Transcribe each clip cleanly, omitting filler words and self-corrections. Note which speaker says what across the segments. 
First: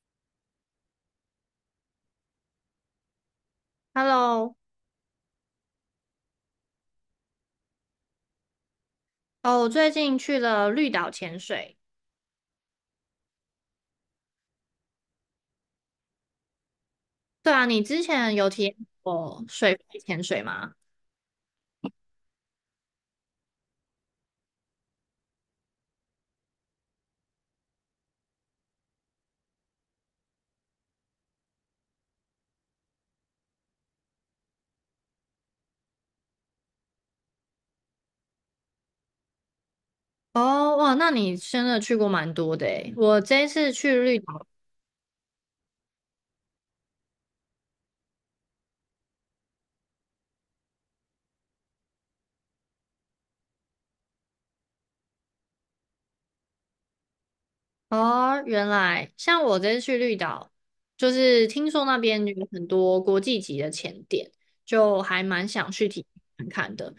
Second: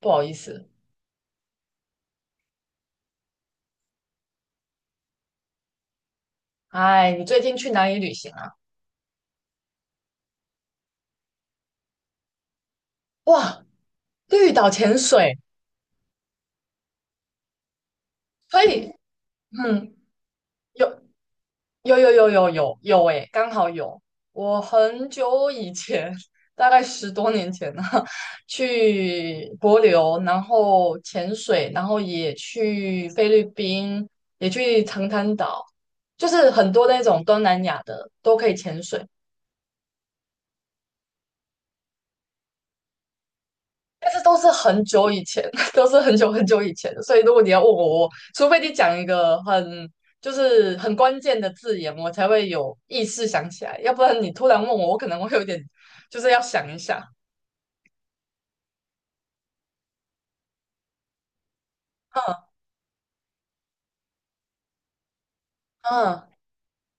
Speaker 1: 不好意思，
Speaker 2: Hello,
Speaker 1: 哎，你最近去哪里旅行啊？
Speaker 2: 哦，我最近去了绿岛潜水。
Speaker 1: 哇，绿岛潜水。
Speaker 2: 对啊，你之前有体
Speaker 1: 所
Speaker 2: 验
Speaker 1: 以，
Speaker 2: 过水
Speaker 1: 嗯，
Speaker 2: 肺潜水吗？
Speaker 1: 有，哎，刚好有。我很久以前，大概十多年前呢，去帛琉，然后潜水，然后也去菲律宾，也去长滩岛，就是很多那种东南亚的都可以潜水。
Speaker 2: 哦，哇，那你真的去过蛮多的诶。我这一次去
Speaker 1: 但
Speaker 2: 绿，
Speaker 1: 是都是很久以前，都是很久以前的，所以如果你要问我，我除非你讲一个很，就是很关键的字眼，我才会有意识想起来，要不然你突然问我，我可能会有点，就是要想一下。
Speaker 2: 哦，原来像我这次去绿岛，就是听说那边
Speaker 1: 嗯，
Speaker 2: 有很多国际级的潜点，就还蛮想去体验
Speaker 1: 嗯，
Speaker 2: 看看的。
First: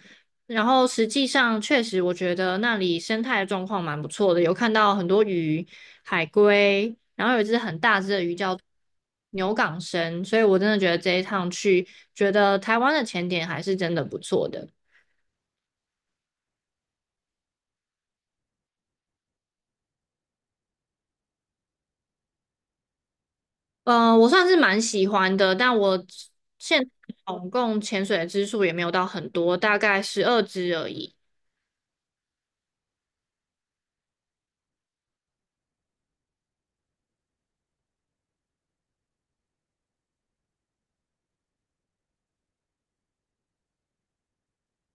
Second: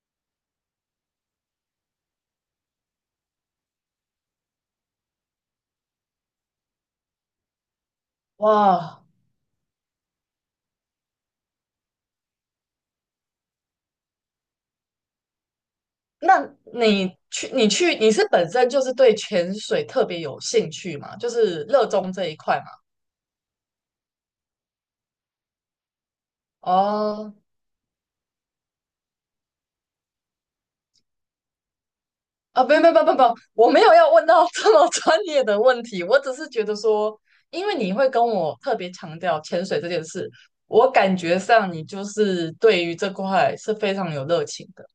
Speaker 2: 然后实际上，确实我觉得那里生态的状况蛮不错的，有看到很多鱼、海龟，然后有一只很大只的鱼叫
Speaker 1: 哇，
Speaker 2: 牛港生，所以我真的觉得这一趟去，觉得台湾的潜点还是真的不错的。
Speaker 1: 那你去你去你是本身就是对潜水特别有兴趣嘛？就是热衷这一块嘛？
Speaker 2: 嗯，我算是蛮喜欢的，但我现
Speaker 1: 哦，
Speaker 2: 总共潜水的支数也没有到很多，大概12支而已。
Speaker 1: 啊，不，我没有要问到 这么专业的问题，我只是觉得说，因为你会跟我特别强调潜水这件事，我感觉上你就是对于这块是非常有热情的，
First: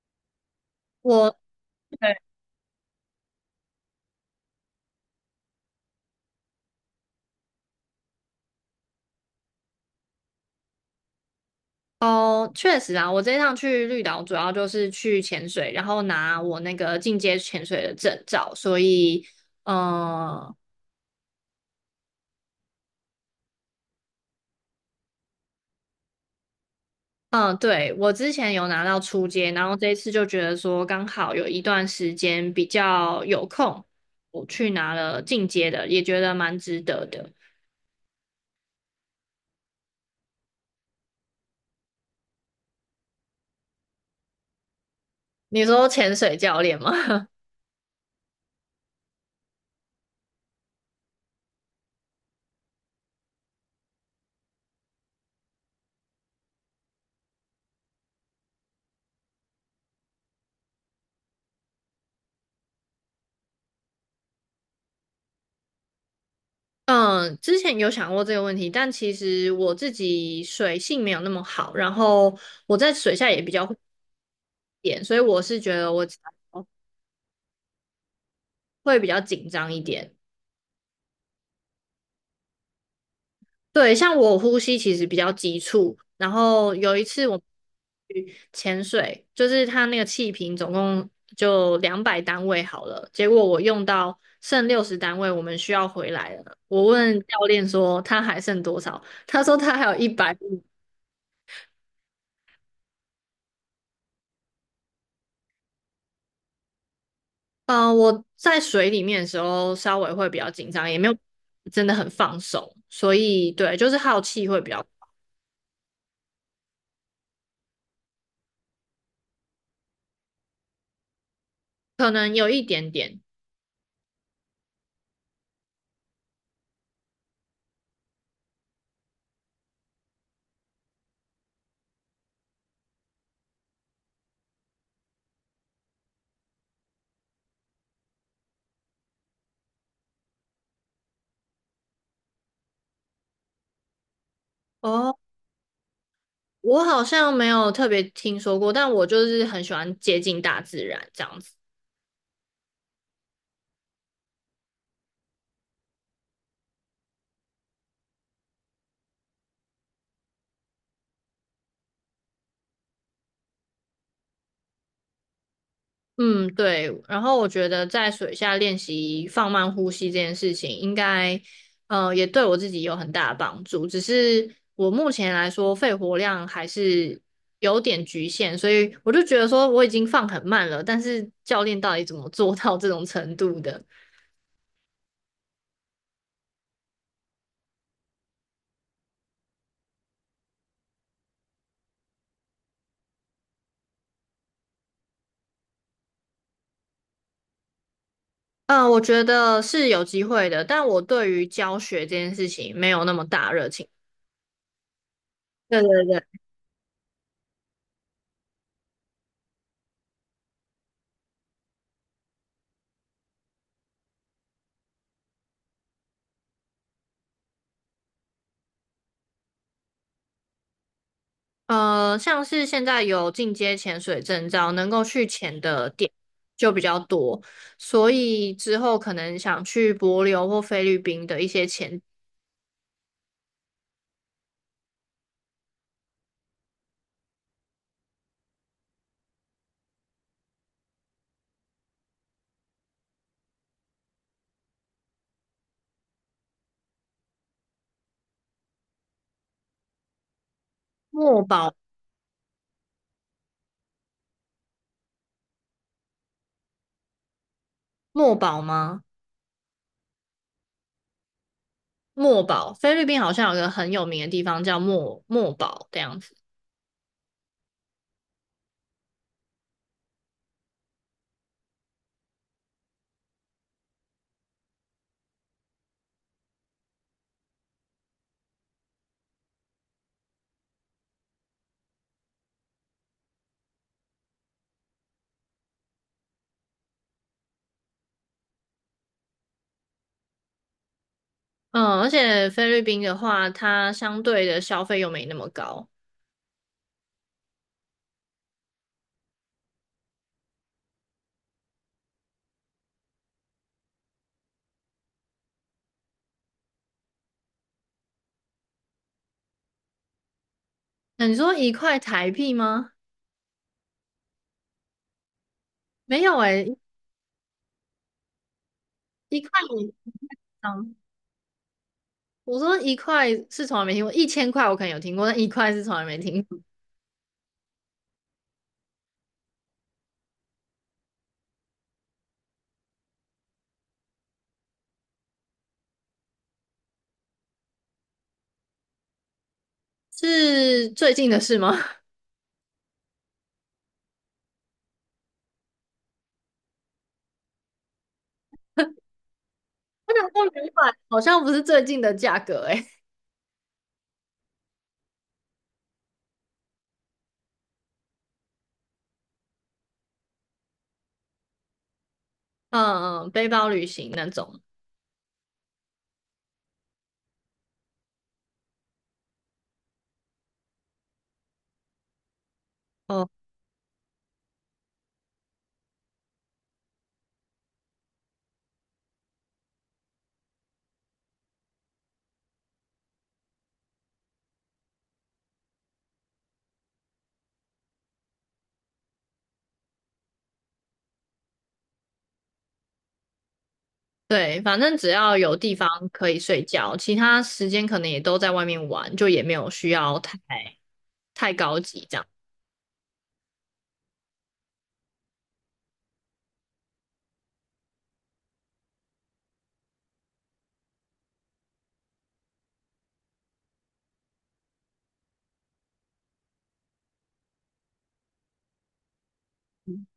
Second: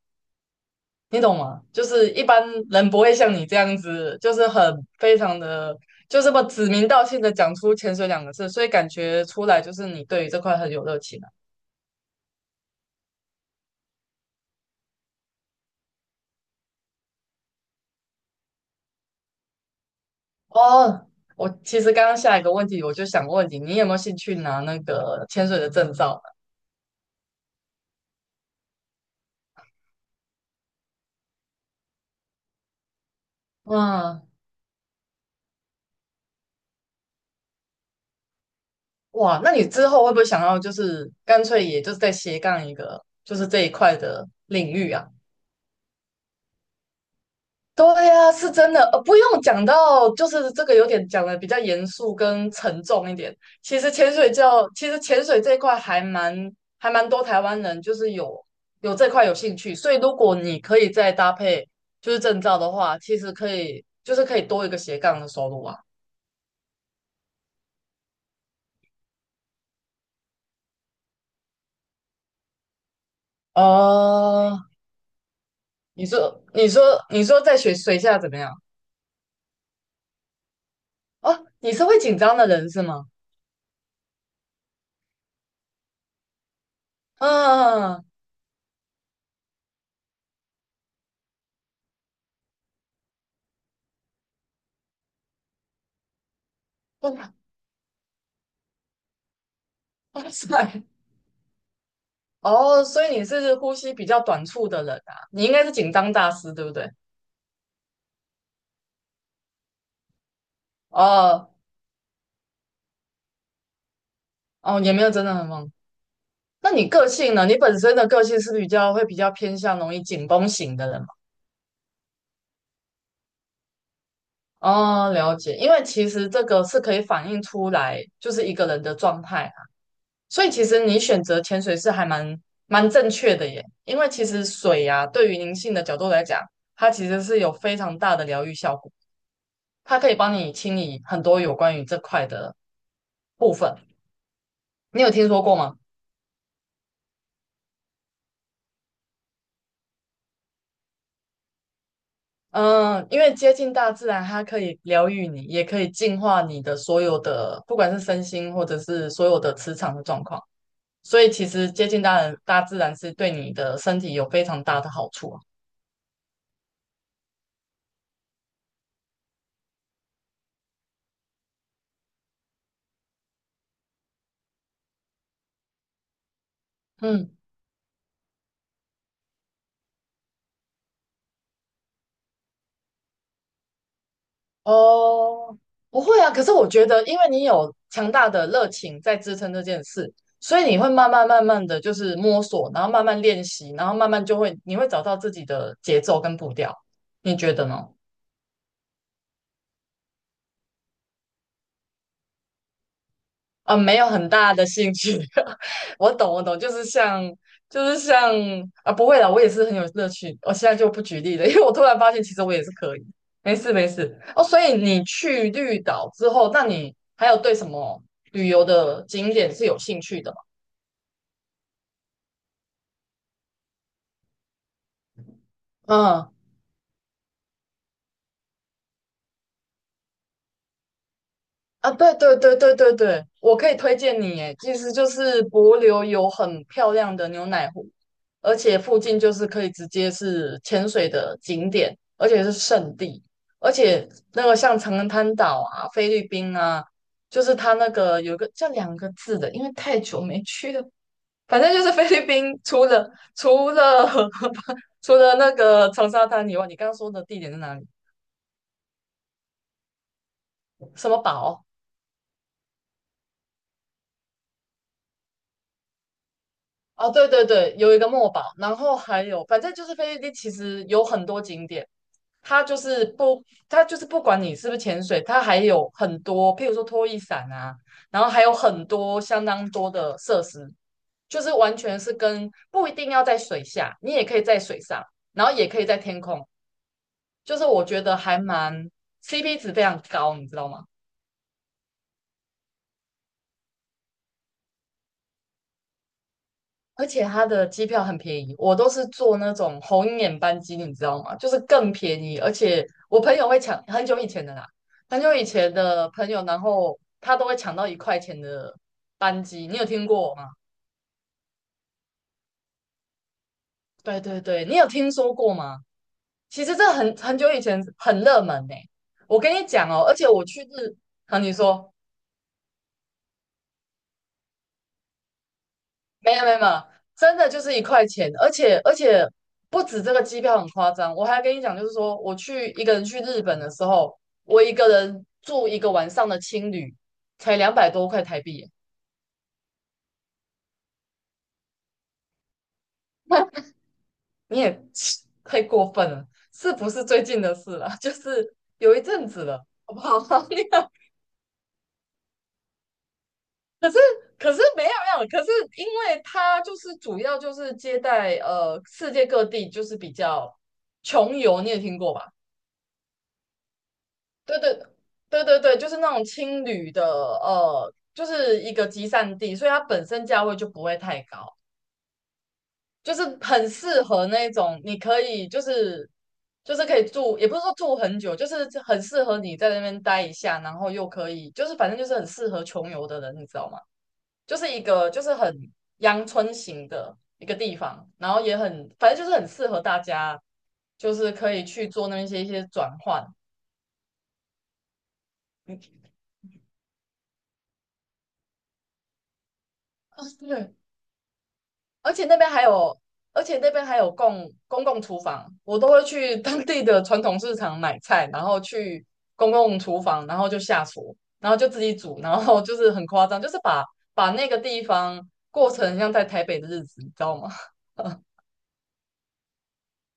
Speaker 1: 你
Speaker 2: 我
Speaker 1: 懂吗？就是一般人不会像你这样子，就是很非常的，就这么指名道姓的讲出潜水两个字，所以感觉出来就是你对于这块很有热情啊。
Speaker 2: 哦，确实啊，我这一趟去绿岛主要就是去潜水，然后拿我那个进阶潜水的证照，所以，嗯、
Speaker 1: 哦，我其实刚刚下一个问题我就想问你，你有没有兴趣拿那个潜水的证照？
Speaker 2: 嗯，对，我之前有拿到初阶，然后这一次就觉得说刚好有一段时间比较有空，
Speaker 1: 嗯，
Speaker 2: 我去拿了进阶的，也觉得蛮值得的。
Speaker 1: 哇，那你之后会不会想要就是干脆也就是再斜杠一个，就是这一块的领域啊？
Speaker 2: 你说潜水教练吗？
Speaker 1: 对呀，是真的，不用讲到就是这个有点讲的比较严肃跟沉重一点。其实潜水教，其实潜水这一块还蛮多台湾人就是有这块有兴趣，所以如果你可以再搭配就是证照的话，其实可以就是可以多一个斜杠的收入啊。
Speaker 2: 嗯，之前有想过这个问题，但其实我自己水性没有那么好，然后我在水下也比较会
Speaker 1: 哦，
Speaker 2: 点，所以我是觉得我
Speaker 1: 你说你说你说在水下怎么样？
Speaker 2: 会比较紧张一点。
Speaker 1: 哦，你是会紧张的人是吗？
Speaker 2: 对，像我呼吸其实比较急促，然后有一次我
Speaker 1: 嗯，
Speaker 2: 去潜水，就是它那个气瓶总共就200单位好了，结果我用到剩60单位，我们需要回来了。我问
Speaker 1: 哇
Speaker 2: 教练说他还剩多少，他说他还有一
Speaker 1: 哇
Speaker 2: 百五。
Speaker 1: 塞。哦，所以你是呼吸比较短促的人啊，你应该是紧张大师，对不对？
Speaker 2: 嗯、我在水里面的时候稍微会比较紧张，也没有
Speaker 1: 哦，
Speaker 2: 真的很放松，所以对，就是好奇会比
Speaker 1: 哦，
Speaker 2: 较，
Speaker 1: 也没有真的很忙。那你个性呢？你本身的个性是比较会比较偏向容易紧绷型的人吗？
Speaker 2: 可能有一点点。
Speaker 1: 哦，了解，因为其实这个是可以反映出来，就是一个人的状态。所以其实你选择潜水是还蛮正确的耶，因为其实水呀、对于灵性的角度来讲，它其实是有非常大的疗愈效果，它可以帮你清理很多有关于这块的部分。你有
Speaker 2: 哦，
Speaker 1: 听说过吗？
Speaker 2: 我好像没有特别听说过，但我就是很喜欢接近大自然这样子。
Speaker 1: 嗯，因为接近大自然，它可以疗愈你，也可以净化你的所有的，不管是身心或者是所有的磁场的状况。所以其实接近大自然是对你的身体有非常大的好处啊。
Speaker 2: 嗯，对。然后我觉得在水下练习放慢呼吸这件事情，应该也对我自己有很大的帮助。只是我目前来说，肺活量还是
Speaker 1: 嗯。
Speaker 2: 有点局限，所以我就觉得说我已经放很慢了，但是教练到底怎么做到这种程度的？
Speaker 1: 哦，不会啊。可是我觉得，因为你有强大的热情在支撑这件事，所以你会慢慢的就是摸索，然后慢慢练习，然后慢慢就会，你会找到自己的节奏跟步调。你觉得呢？
Speaker 2: 嗯，我觉得是有机会的，但我对于教学这件事情没有那么大热
Speaker 1: 啊，
Speaker 2: 情。
Speaker 1: 没有很大的兴趣。
Speaker 2: 对对
Speaker 1: 我懂，
Speaker 2: 对。
Speaker 1: 我懂，就是像，就是像，啊，不会啦，我也是很有乐趣。我现在就不举例了，因为我突然发现，其实我也是可以。没事，没事。哦，所以你去绿岛之后，那你还有对什么旅游的景点是有兴趣的吗？
Speaker 2: 像是现在有进阶潜水证照，能够去潜的点
Speaker 1: 嗯，
Speaker 2: 就比较多，所以之后可能想去帛琉或菲律宾的一些
Speaker 1: 啊，对，我可以推荐你，诶，其实就是帛琉有很漂亮的牛奶湖。而且附近就是可以直接是潜水的景点，而且是圣地，而且那个像长滩岛啊、菲律宾啊，就是它那个有个叫两个字的，因为太久没去了，
Speaker 2: 墨
Speaker 1: 反正
Speaker 2: 宝，
Speaker 1: 就是菲律宾除了除了 除了那个长沙滩以外，你刚刚说的地点在哪里？
Speaker 2: 墨宝吗？
Speaker 1: 什么堡。
Speaker 2: 墨宝，菲律宾好像有个很有名的地方叫墨墨宝这样子。
Speaker 1: 哦，对对对，有一个墨宝，然后还有，反正就是菲律宾其实有很多景点。它就是不，它就是不管你是不是潜水，它还有很多，譬如说拖衣伞啊，然后还有很多相当多的设施，就是完全是跟不一定要在水下，你也可以在水上，然后也可以在天空，就是我觉得还蛮 CP 值非常高，你知道吗？
Speaker 2: 嗯，而且菲律宾的话，它相对的消费又没那么高。
Speaker 1: 而且它的机票很便宜，我都是坐那种红眼班机，你知道吗？就是更便宜，而且我朋友会抢，很久以前的啦，很久以前的朋友，然后他都会抢到一块钱的班机，你有听过吗？
Speaker 2: 那你说1块台币吗？
Speaker 1: 对对对，你有听说过吗？
Speaker 2: 没有
Speaker 1: 其
Speaker 2: 诶、
Speaker 1: 实这很久以前很热门呢、我
Speaker 2: 一块。
Speaker 1: 跟你讲哦，而且我去日，好，你说。
Speaker 2: 我说一块是从来没听过，1000块我可能有听过，但一块是从来没
Speaker 1: 没
Speaker 2: 听
Speaker 1: 有没
Speaker 2: 过。
Speaker 1: 有没有，真的就是一块钱，而且不止这个机票很夸张，我还跟你讲，就是说我去一个人去日本的时候，我一个人住一个晚上的青旅，才两百多块台币耶。
Speaker 2: 是最近的事吗？
Speaker 1: 你也 太过分了，是不是最近的事了？就是有一阵子了，好不
Speaker 2: 到
Speaker 1: 好？那
Speaker 2: 两
Speaker 1: 个
Speaker 2: 百好像不是最近的价格诶、
Speaker 1: 可是没有，可是因为他就是主要就是接待世界各地就是比较穷游，你也听过吧？
Speaker 2: 嗯嗯，背包旅行那
Speaker 1: 对
Speaker 2: 种。
Speaker 1: 对对，就是那种青旅的，就是一个集散地，所以它本身价位就不会太高，就是
Speaker 2: 哦，
Speaker 1: 很适合那种你可以就是可以住，也不是说住很久，就是很适合你在那边待一下，然后又可以就是反正就是很适合穷游的人，你知道吗？就是一个就是很阳春型的一个地方，然后也很反正就是很适合大家，就是可以去做那些一些转换。
Speaker 2: 对，反正只要有地方可 以睡觉，其他时间可能也都在外面玩，就也没有需要太
Speaker 1: 嗯，
Speaker 2: 高急
Speaker 1: 而
Speaker 2: 这
Speaker 1: 且
Speaker 2: 样。
Speaker 1: 那边还有，而且那边还有公共厨房，我都会去 当地的传统市场买菜，然后去公共厨房，然后就下厨，然后就自己煮，然后就是很夸张，就是把那个地方过成像在台北的日子，你知道吗？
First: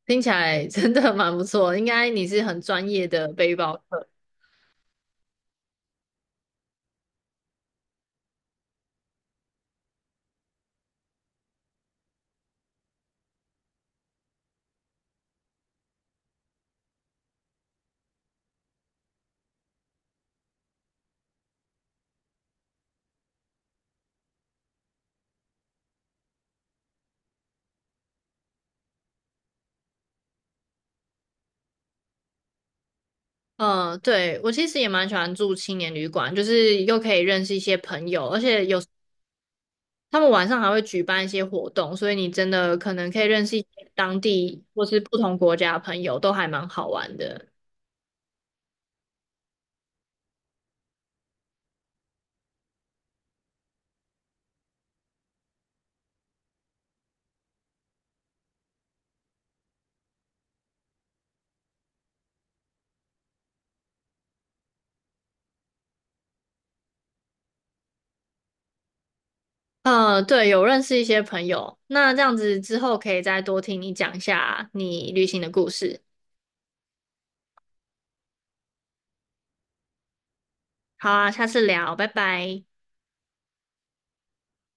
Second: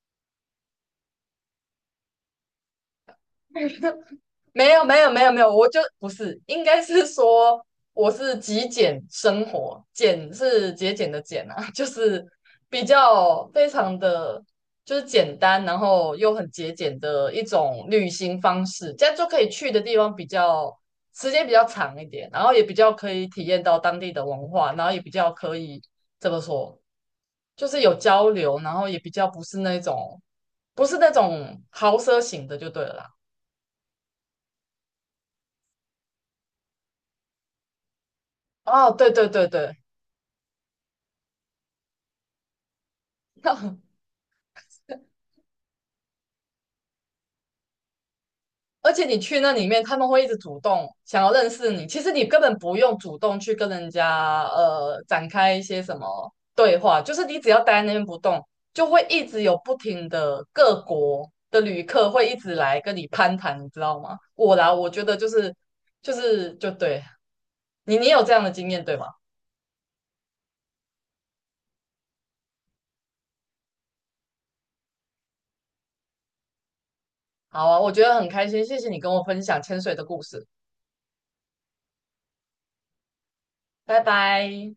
Speaker 2: 听起来真的蛮不错，应该你是很专业的背包客。
Speaker 1: 没有，我就不是，应该是说我是极简生活，简是节俭的简啊，就是比较非常的就是简单，然后又很节俭的一种旅行方式，这样就可以去的地方比较时间比较长一点，然后也比较可以体验到当地的文化，然后也比较可以怎么说，就是有交流，然后也比较不是那种豪奢型的就对了啦。
Speaker 2: 嗯，对，我其实也蛮喜欢住青年旅馆，就是又可以认识一些朋友，而且有。
Speaker 1: 哦，对对对对。
Speaker 2: 他们晚上还会举办一些活动，所以你真的可能可以 认
Speaker 1: 那
Speaker 2: 识一些当地或是不同国家的朋友，都还蛮好玩的。
Speaker 1: 而且你去那里面，他们会一直主动想要认识你。其实你根本不用主动去跟人家展开一些什么对话，就是你只要待在那边不动，就会一直有不停的各国的旅客会一直来跟你攀谈，你知道吗？我啦，我觉得就是就对你，你有这样的经验对吗？
Speaker 2: 对，有认识一些朋友，那这样子之后可以再多听你讲一下你旅行的故事。
Speaker 1: 好啊，我觉得很开心，谢谢你跟我分享潜水的故事，
Speaker 2: 好啊，下次聊，拜拜。
Speaker 1: 拜拜。